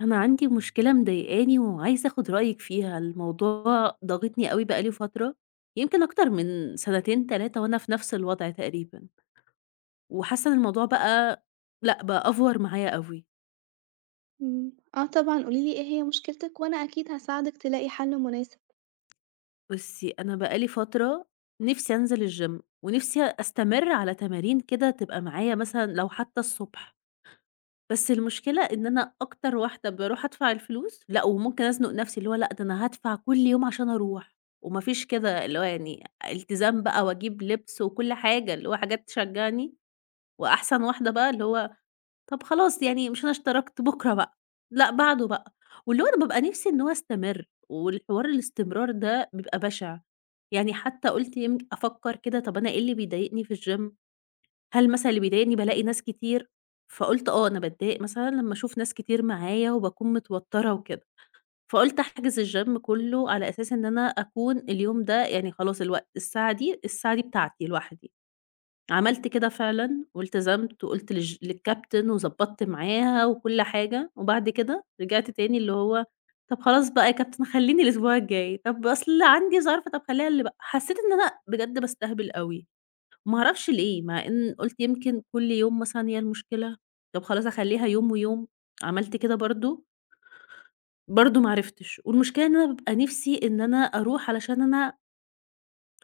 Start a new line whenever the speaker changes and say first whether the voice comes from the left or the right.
left: أنا عندي مشكلة مضايِقاني وعايزة آخُد رأيِك فيها. الموضوع ضاغطني أوي، بقى لي فترة يمكن أكتر من سنتين 3 وأنا في نفس الوضع تقريبًا، وحاسَّة إن الموضوع بقى لأ بقى، أفوَّر معايا أوي.
right: إمم، آه طبعًا، قُولِي لي إيه هي مشكلتِك وأنا أكيد هاساعدِك تلاقي حل مناسب.
left: بُصي، أنا بقى لي فترة نفسي أنزل الgym، ونفسي أستمرّ على تمارين كده تبقى معايا، مثلًا لو حتى الصبح. بس المشكلة إن أنا أكتر واحدة بارُوح أدفع الفلوس، لأ، وممكن أزنّق نفسي، اللي هو لأ، ده أنا هادفع كل يوم عشان أرُوح، وما فيش كده اللي هو يعني التزام بقى. وأجيب لِبس وكل حاجة، اللي هو حاجات تشجّعني، وأحسن واحدة بقى اللي هو طَب خلاص يعني، مش أنا اشتركت، بُكرة بقى، لا، بعده بقى. واللي هو أنا بابقى نفسي إنه هو يستمِرّ، والحوار الاستمرار ده بيبقى بشع، يعني حتى قُلت يمك أفكر كده، طب أنا إيه اللي بيضايِقني في الgym؟ هل مثلًا اللي بيضايِقني بالاقي ناس كتير؟ فقُلت: "آه، أنا باتضايَق مثلًا لمَّا أشوف ناس كتير معايا وباكون متوتِّرة وكده." فقُلت أحجُز الgym، كله، على أساس إن أنا أكون، اليوم ده يعني خلاص الوقت الساعة دي الساعة دي بتاعتي لوحدي. عملت كده فعلًا والتزَمت، وقُلت للج للcaptain، وضبَطت معاها وكل حاجة. وبعد كده رجَعت تاني، اللي هو: "طَب خلاص بقى يا captain، خلِّيني الأسبوع الجاي، طب أصل عندي ظرف، طَب خلِّيها اللي ب" حسِّيت أنا بجد باستهبَل أوي، ما أعرفش ليه، مع إن قُلت يمكن كل يوم مثلًا هي المشكلة، طب خلاص أخلِّيها يوم ويوم، عملت كده برضه. برضه ما عرفتش. والمشكلة أنا بابقى نفسي إن أنا أروح علشان أنا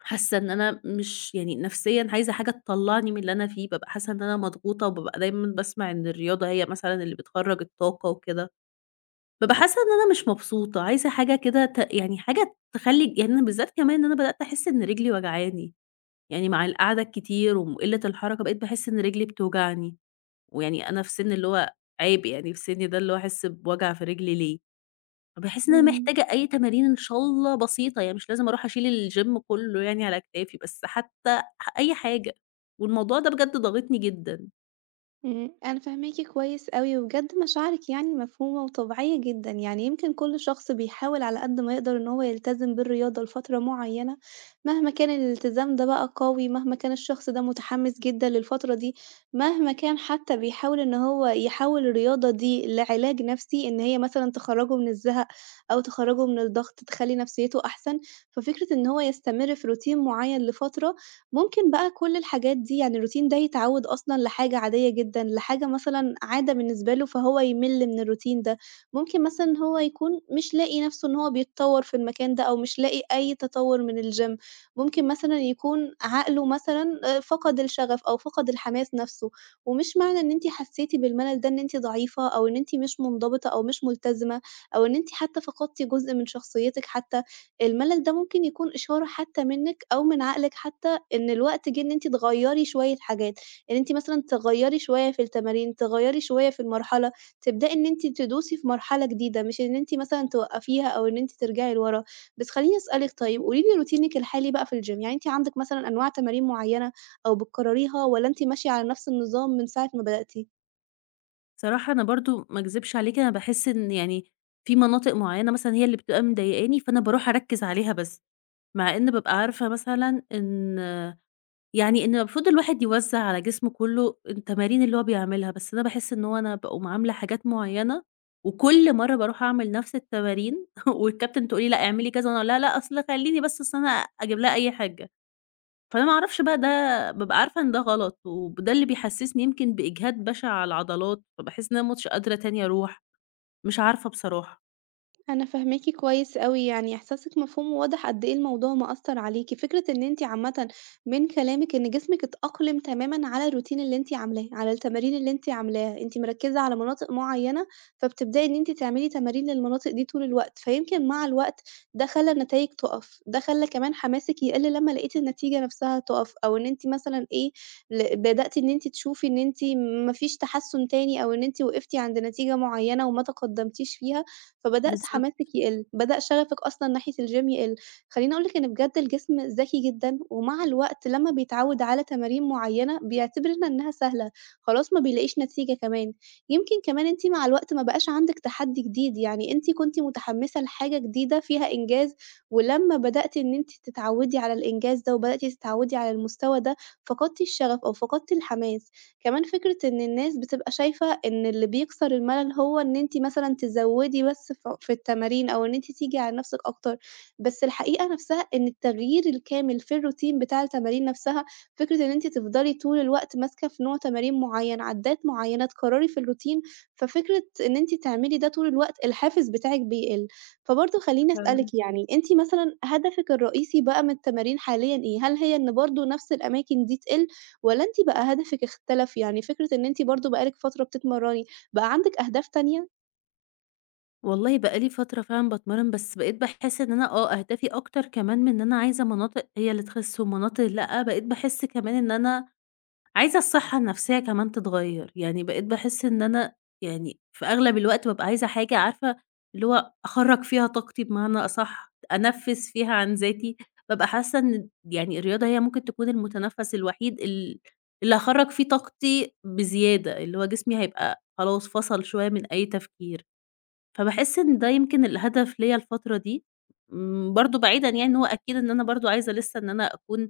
left: حاسَّة إن أنا مش يعني، نفسيًا عايزة حاجة تطلَعِني من اللي أنا فيه. بابقى حاسَّة إن أنا مضغوطة، وبابقى دايمًا باسمَع إن الرياضة هي مثلًا اللي بتخرّج الطاقة وكده. بابقى حاسَّة إن أنا مش مبسوطة، عايزة حاجة كده ت يعني، حاجة تخلِّي يعني أنا بالذات كمان، إن أنا بدأت أحس إن رجلِي واجعاني، يعني مع القعدة الكتير وقِلَّة الحركة، بقيت باحس إن رجلِي بتوجعني، ويعني أنا في سنّ، اللي هو عيب يعني في سِنِّي ده، اللي هو أحس بوجع في رِجلِي ليه؟ فباحس إن أنا
right: إمم.
left: محتاجة أي تمارين، إن شاء الله بسيطة يعني، مش لازِم أرُوح أشيل الgym كله يعني على كتافي، بس حتى أح أي حاجة. والموضوع ده بجد ضاغطني جدًا.
right: إمم، أنا فاهماكِ كويس أوي، وبجد مشاعرِك يعني مفهومة وطبيعيّة جدًا، يعني يمكن كل شخص بيحاول على قد ما يقدر إن هو يلتزم بالرياضة لفترة معيّنة، مهما كان الالتزام ده بقى قوي مهما كان الشخص ده مُتحمس جدًا للفترة دي، مهما كان حتى بيحاول إن هو يحوّل الرياضة دي لعلاج نفسي، إن هي مثلًا تخرّجه من الزَهق أو تخرّجه من الضغط تخلّي نفسيّته أحسن، ففكرة إن هو يستمر في Routine معيّن لفترة، ممكن بقى كل الحاجات دي يعني الRoutine ده يتعوّد أصلًا لحاجة عاديّة جدًا، لحاجة مثلًا عادة بالنسبة له فهو يمِل من الRoutine ده، ممكن مثلًا هو يكون مش لاقي نفسه إن هو بيتطوّر في المكان ده أو مش لاقي أي تطوّر من الgym ممكن مثلًا يكون عقله مثلًا فقد الشغف أو فقد الحماس نفسه، ومش معنى إن أنتِ حسّيتِ بالملل ده إن أنتِ ضعيفة أو إن أنتِ مش منضبطة أو مش ملتزمة أو إن أنتِ حتى فقدتِ جزء من شخصيتِك حتى، الملل ده ممكن يكون إشارة حتى منِّك أو من عقلِك حتى إن الوقت جِه إن أنتِ تغيّري شوية حاجات، إن أنتِ مثلًا تغيّري شوية في التمارين، تغيّري شوية في المرحلة، تبدأي إن أنتِ تدوسي في مرحلة جديدة مش إن أنتِ مثلًا توقّفيها أو إن أنتِ ترجعي لوَرا. بس خلّيني أسألِك طيب قولي لي روتينك الحالي بقى في الgym يعني أنتِ عندِك مثلًا أنواع تمارين معيّنة أو بتقرريها والّا أنتِ ماشية على نفس النظام من ساعة ما بدأتِ؟
left: صراحة أنا برضه ما أكذِبش عليكِ أنا باحِس إن يعني في مناطق معيّنة مثلًا هي اللي بتبقى مضايقاني، فأنا باروح أركِّز عليها بس. مع إنّ بابقى عارفة مثلًا إن يعني إن المفروض الواحد يوزَّع على جسمه كُلّه التمارين اللي هو بيعملها، بس أنا باحِس إن هو أنا باقوم عاملة حاجات معيّنة وكل مرّة باروح أعمل نَفْس التمارين والكابتن تقول لي: "لأ، اعملي،" كذا. وأنا أقول لها: "لأ، أصل خلّيني بس أصل أنا" أجيب لها أي حِجّة. فأنا ما أعرفش بقى ده، بابقى عارفة إن ده غلط وب ده اللي بيحسِّسني يمكن بإجهاد بَشِع على العضلات، فباحِس إن أنا مش قادرة تاني أروح، مش عارفة بصراحة.
right: أنا فاهماكِ كويس أوي، يعني إحساسِك مفهوم وواضح قد إيه الموضوع مأثّر عليكِ. فكرة إن أنتِ عامةً من كلامِك إن جسمِك اتأقلِم تمامًا على الروتين اللي أنتِ عاملاه، على التمارين اللي أنتِ عاملاها. أنتِ مركّزة على مناطق معيّنة، فبتبدئي إن أنتِ تعملي تمارين للمناطق دي طول الوقت، فيمكن مع الوقت ده خلّى النتايج تُقَف، ده خلّى كمان حماسِك يقل لمّا لقيتِ النتيجة نفسها تُقَف أو إن أنتِ مثلًا إيه، ل بدأتِ إن أنتِ تشوفي إن أنتِ ما فيش تحَسُّن تاني أو إن أنتِ وقفتِ عند نتيجة معيّنة وما تقدَّمتيش فيها، فبدأت
left: بالضبط.
right: حماسِك يقِل، بدأ شَغفِك أصلًا ناحية الgym يقِل. خلّيني أقول لِك إن بجد الجسم ذكي جدًا ومع الوقت لمّا بيتعوّد على تمارين معيّنة، بيعتبر إن إنّها سهلة، خلاص ما بيلاقيش نتيجة كمان. يمكن كمان أنتِ مع الوقت ما بقاش عندِك تَحدّي جديد، يعني أنتِ كنتِ مُتحمِّسة لحاجة جديدة فيها إنجاز ولمّا بدأتِ إن أنتِ تتعوِّدي على الإنجاز ده وبدأتِ تتعوِّدي على المستوى ده، فقدتِ الشَغف أو فقدتِ الحماس. كمان فكرة إن الناس بتبقى شايفة إن اللي بيكسر المَلَل هو إن أنتِ مثلًا تزوِّدي بس ف في التمارين أو إن أنتِ تيجي على نَفْسِك أكتر. بس الحقيقة نَفْسها إن التغيير الكامل في الروتين بتاع التمارين نَفْسها، فكرة إن أنتِ تفضلي طول الوقت ماسكة في نوع تمارين معيّن، عدّات معيّنة تكرّري في الروتين، ففكرة إن أنتِ تعملي ده طول الوقت، الحافز بتاعِك بيقل. فبرضه
left: [unintelligible]
right: خلّيني
left: فعلًا.
right: أسألِك، يعني أنتِ مثلًا هدفِك الرئيسي بقى من التمارين حاليًا إيه؟ هل هي إن برضه نفس الأماكن دي تقِل والّا أنتِ بقى هدفِك اختلف؟ يعني فكرة إن أنتِ برضه بقى لِك فترة بتتمرّني، بقى عندِك أهداف تانية؟
left: والله بقى لي فترة فعلًا باتمرّن، بس بقيت باحس إن أنا، آه أهدافي أكتر كمان من إن أنا عايزة مناطق هي اللي تخِس ومناطق لأ، بقيت باحس كمان إن أنا عايزة الصحّة النفسيّة كمان تتغيّر، يعني بقيت باحس إن أنا يعني في أغلب الوقت بابقى عايزة حاجة عارفة اللي هو أخرّج فيها طاقتي بمعنى أصح، ت أنفِّس فيها عن ذاتي، بابقى حاسّة إن د يعني الرياضة هي ممكن تكون المُتنفَّس الوحيد ال اللي هاخرّج فيه طاقتي بزيادة، اللي هو جسمي هيبقى خلاص فصَل شوية من أي تفكير، فباحس إن ده يمكن الهدف ليَّ الفترة دي، م برضه بعيدًا يعني إن هو أكيد إن أنا برضه عايزة لسه إن أنا أكون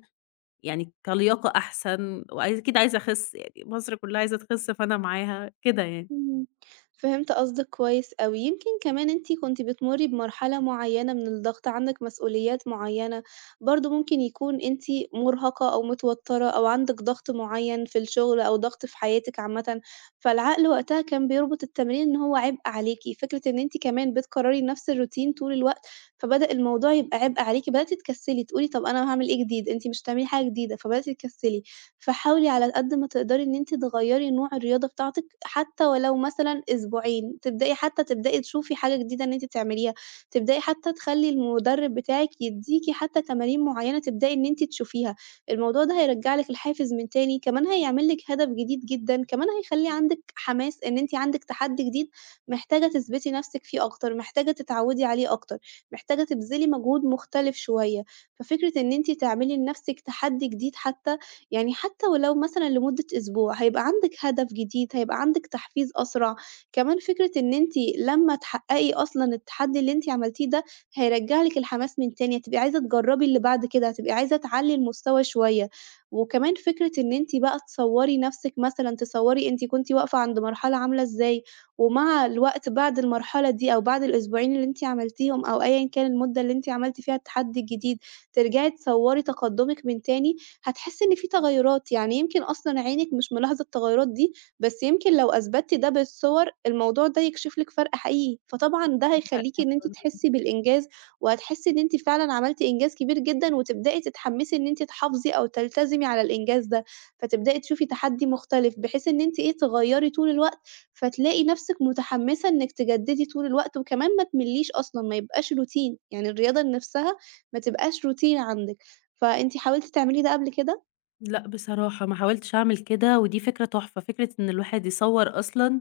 left: يعني كلياقة أحسن وعايز أكيد عايزة أخِس، يعني مصر كلّها عايزة تخِس فأنا معاها، كده يعني.
right: إمم. فهِمت قصدِك كويس أوي، يمكن كمان أنتِ كنتِ بتمُرّي بمرحلة معيّنة من الضغط، عندِك مسؤوليات معيّنة، برضه ممكن يكون أنتِ مُرهَقة أو متوتّرة أو عندِك ضغْط معيّن في الشغل أو ضغْط في حياتِك عامةً، فالعقل وقتها كان بيربُط التمرين إن هو عِبء عليكِ، فكرة إن أنتِ كمان بتكرّري نَفس الروتين طول الوقت فبدأ الموضوع يبقى عِبء عليكِ، بدأتِ تكسّلي تقولي: "طَب أنا هاعمل إيه جديد؟ أنتِ مش هتعملي حاجة جديدة." فبدأتِ تكسّلي، فحاولي على القد ما تقدَري إن أنتِ تغيّري نوع الرياضة بتاعتِك حتى ولو مثلًا أسبوعين، تبدئي حتى تبدئي تشوفي حاجة جديدة إن أنتِ تعمليها، تبدئي حتى تخلّي المُدرِّب بتاعِك يدّيكِ حتى تمارين معيّنة تبدئي إن أنتِ تشوفيها، الموضوع ده هيرجّع لِك الحافِز من تاني، كمان هيعمل لِك هدف جديد جدًا، كمان هيخلّي عندِك حماس إن أنتِ عندِك تحدّي جديد محتاجة تثبِتي نفسِك فيه أكتر، محتاجة تتعوّدي عليه أكتر، محتاجة تبذلي مجهود مختلِف شوية، ففكرة إن أنتِ تعملي لنفسِك تحدّي جديد حتى، يعني حتى ولو مثلًا لمدة أسبوع هيبقى عَندِك هدف جديد، هيبقى عَندِك تحفيز أسرع، كمان فكرة إن أنتِ لما تحقّقي أصلًا التحدّي اللي أنتِ عملتيه ده، هيرجّع لِك الحماس من تاني، هتبقي عايزة تجرّبي اللي بعد كده، هتبقي عايزة تعلّي المستوى شوية وكمان فكرة إن أنتِ بقى تصوّري نفسِك مثلًا، تصوّري أنتِ كنتِ واقفة عند مرحلة عاملة إزاي ومع الوقت بعد المرحلة دي أو بعد الأسبوعين اللي أنتِ عملتيهم أو أيًا كان المدّة اللي أنتِ عملتِ فيها التحدي الجديد ترجَعي تصوّري تقدُّمِك من تاني، هتحسّي إن في تغيّرات، يعني يمكن أصلًا عينِك مش ملاحظة التغيّرات دي، بس يمكن لو أثبتتِ ده بالصور الموضوع ده يكشِف لِك فرْق حقيقي، فطبعًا ده هيخلّيكِ إن أنتِ
left: [unintelligible]
right: تحسّي بالإنجاز وهتحسّي إن أنتِ فعلًا عملتِ إنجاز كبير جدًا وتبدئي تتحمّسي إن أنتِ تحافظي أو تلتزمي على الإنجاز ده، فتبدئي تشوفي تحدّي مختلِف، بحيث إن أنتِ إيه، تغيّري طُول الوقت، فتلاقي نفسِك متحمِّسة إنِّك تجدّدي طول الوقت وكمان ما تملّيش أصلًا ما يبقاش روتين يعني الرياضة ان نَفسها ما تبقاش روتين عندِك، فأنتِ حاولتِ تعملي ده قبل كده؟
left: لأ، بصراحة ما حاولتش أعمِل كده، ودي فكرة تُحفة، فكرة إن الواحد يصَوَّر أصلًا،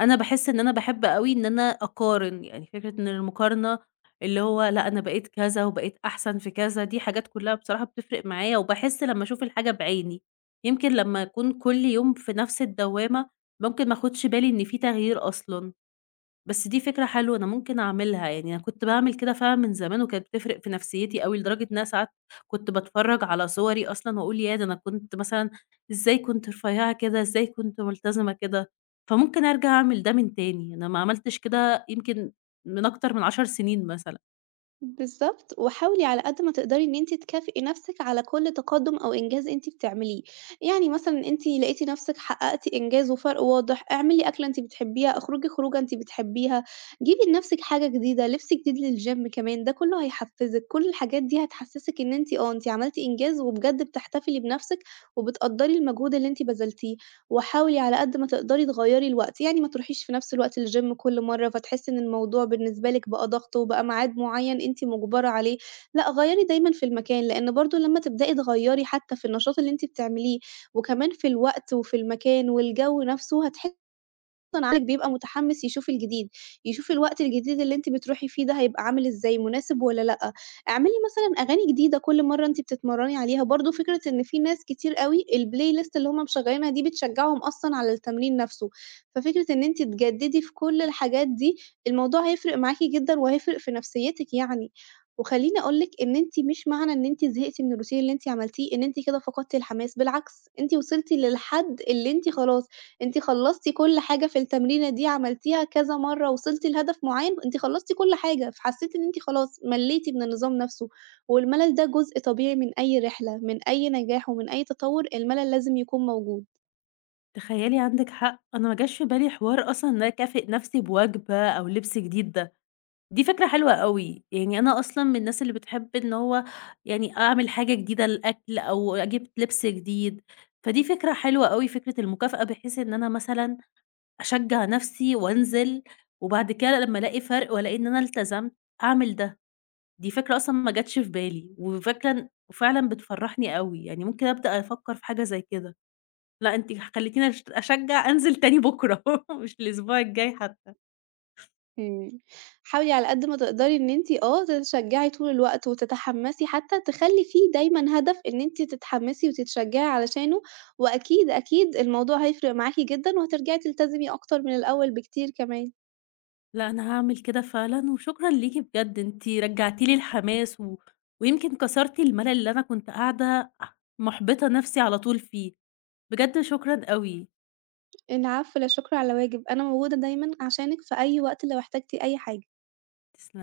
left: أنا باحِسّ إن أنا باحب أوي إن أنا أقارِن، يعني فكرة إن المقارنة اللي هو لأ، أنا بقيت كذا، وبقيت أحسن في كذا، دي حاجات كُلّها بصراحة بتفرِق معايا، وباحِسّ لمّا أشوف الحاجة بِعِيني، يمكن لمّا أكون كُلّ يوم في نفس الدّوّامة، ممكن ما آخُدش بالي إن في تَغيير أصلًا، بس دي فكرة حلوة أنا ممكن أعمِلها، يعني أنا كنت باعمِل كده فعلًا من زمان وكانت بتفرِق في نفسيتي أوي، لدرجة إن أنا ساعات كنت باتفرَّج على صُوَري أصلًا، وأقول ياه! ده أنا كنت مثلًا إزاي كنت رفيعة كده؟ إزاي كنت مُلتزِمة كده؟ فممكن أرجَع أعمل ده من تاني، أنا ما عملتِش كده يمكن من أكتر من 10 سنين مثلًا.
right: بالضبط، وحاولي على قد ما تقدري إن أنتِ تكافئي نفسِك على كُلّ تَقدُّم أو إنجاز أنتِ بتعمليه، يعني مثلًا أنتِ لقيتِ نفسِك حقّقتِ إنجاز وفرق واضح، اعمِلي أكلة أنتِ بتحبيها، اخرُجي خروجة أنتِ بتحبيها، جيبي لنفسِك حاجة جديدة، لِبس جديد للGym كمان، ده كُلّه هيحفّزِك، كُلّ الحاجات دي هتحسّسِك إن أنتِ آه، أنتِ عملتِ إنجاز، وبجد بِتحتِفلي بنفسِك، وبتقدّري المجهود اللي أنتِ بذلتيه، وحاولي على قد ما تقدري تغيَّري الوقت، يعني ما تروحيش في نفس الوقت الGym كُلّ مَرَّة، فتحسي إن الموضوع بالنسبة لِك بقى ضغط، وبقى معاد مُعيّن أنتِ مُجبرة عليه لأ، غيَّري دايمًا في المكان، لإن برضه لمّا تِبدَئي تغيَّري حتى في النشاط اللي أنتِ بتعمليه، وكمان في الوقت وفي المكان والجو نفسُه، هتح [unintelligible] الواحد بيبقى مُتحمِس يشوف الجديد، يشوف الوقت الجديد اللي أنتِ بتروحي فيه ده هيبقى عامل إزاي؟ مُناسِب والّا لأ، اعملي مثلًا أغاني جديدة كُلّ مَرَّة أنتِ بتِتمَرَّني عليها، برضه فكرة إن في ناس كتير أوي الPlayList اللي هُم مِشغَّلينها دي بتشجعهُم أصلًا على التمرين نفسه، ففكرة إن أنتِ تِجَدِّدي في كُلّ الحاجات دي، الموضوع هيفرق معاكِ جدًا، وهيفرِق في نفسيتِك يعني، وخَلّيني أقول لِك إن أنتِ مش معنى إن أنتِ زهِقتي من الRoutine اللي أنتِ عملتيه، إن أنتِ كده فقدتِ الحماس، بالعكس أنتِ وِصِلتِ للحد اللي أنتِ خلاص، أنتِ خلَّصتِ كُلّ حاجة في التمرينة دي، عَملتيها كذا مَرَّة، وِصِلتِ لهدف مُعيّن، أنتِ خلَّصتِ كُلّ حاجة، فحسِّيتِ إن أنتِ خلاص مَلِّيتِ من النظام نفسُه، والمَلَل ده جُزء طبيعي من أي رحلة، من أي نجاح ومن أي تَطوُّر، المَلَل لازم يكون موجود.
left: تخيّلي عندِك حق، أنا ما جاش في بالي حوار أصلًا إن أنا أكافئ نفسي بوجبة، أو لِبس جديد ده، دي فكرة حلوة أوي، يعني أنا أصلًا من الناس اللي بتحب إن هو يعني أعمل حاجة جديدة للأكل، أو أجيب لبس جديد، فدي فكرة حلوة أوي، فكرة المُكافأة، بحيث إن أنا مثلًا أشجع نفسي وأنزِل، وبعد كده لمّا ألاقي فرق، وألاقي إن أنا إلتزمت أعمل ده، دي فكرة أصلًا ما جاتش في بالي، وفكرة إن وفعلًا بتفرّحني أوي، يعني ممكن أبدأ أفكر في حاجة زي كده لأ، أنتِ خلّيتيني أش أشجع أنزِل تاني بكرة، مش الأسبوع الجاي حتّى.
right: إمم، حاولي على قد ما تقدري إن أنتِ آه، تتشجّعي طول الوقت وتتحمّسي حتّى، تخلّي فيه دايمًا هدف إن أنتِ تتحمّسي وتتشجّعي علشانه، وأكيد، أكيد الموضوع هيفرق معاكِ جدًا، وهترجعي تلتزمي أكتر من الأول بكتير كمان.
left: لأ، أنا هاعمل كده فعلًا، وشكرًا ليكِ بجد، أنتِ رَجّعتِ لي الحماس، و ويمكن كسرتِ الملل اللي أنا كنت قاعدة مُحبطة نفسي على طول فيه، بجد شكرًا أوي.
right: العفو، لا شكر على واجب، أنا موجودة دايمًا عشانِك في أي وقت، لو احتاجتِ أي حاجة.
left: تسلم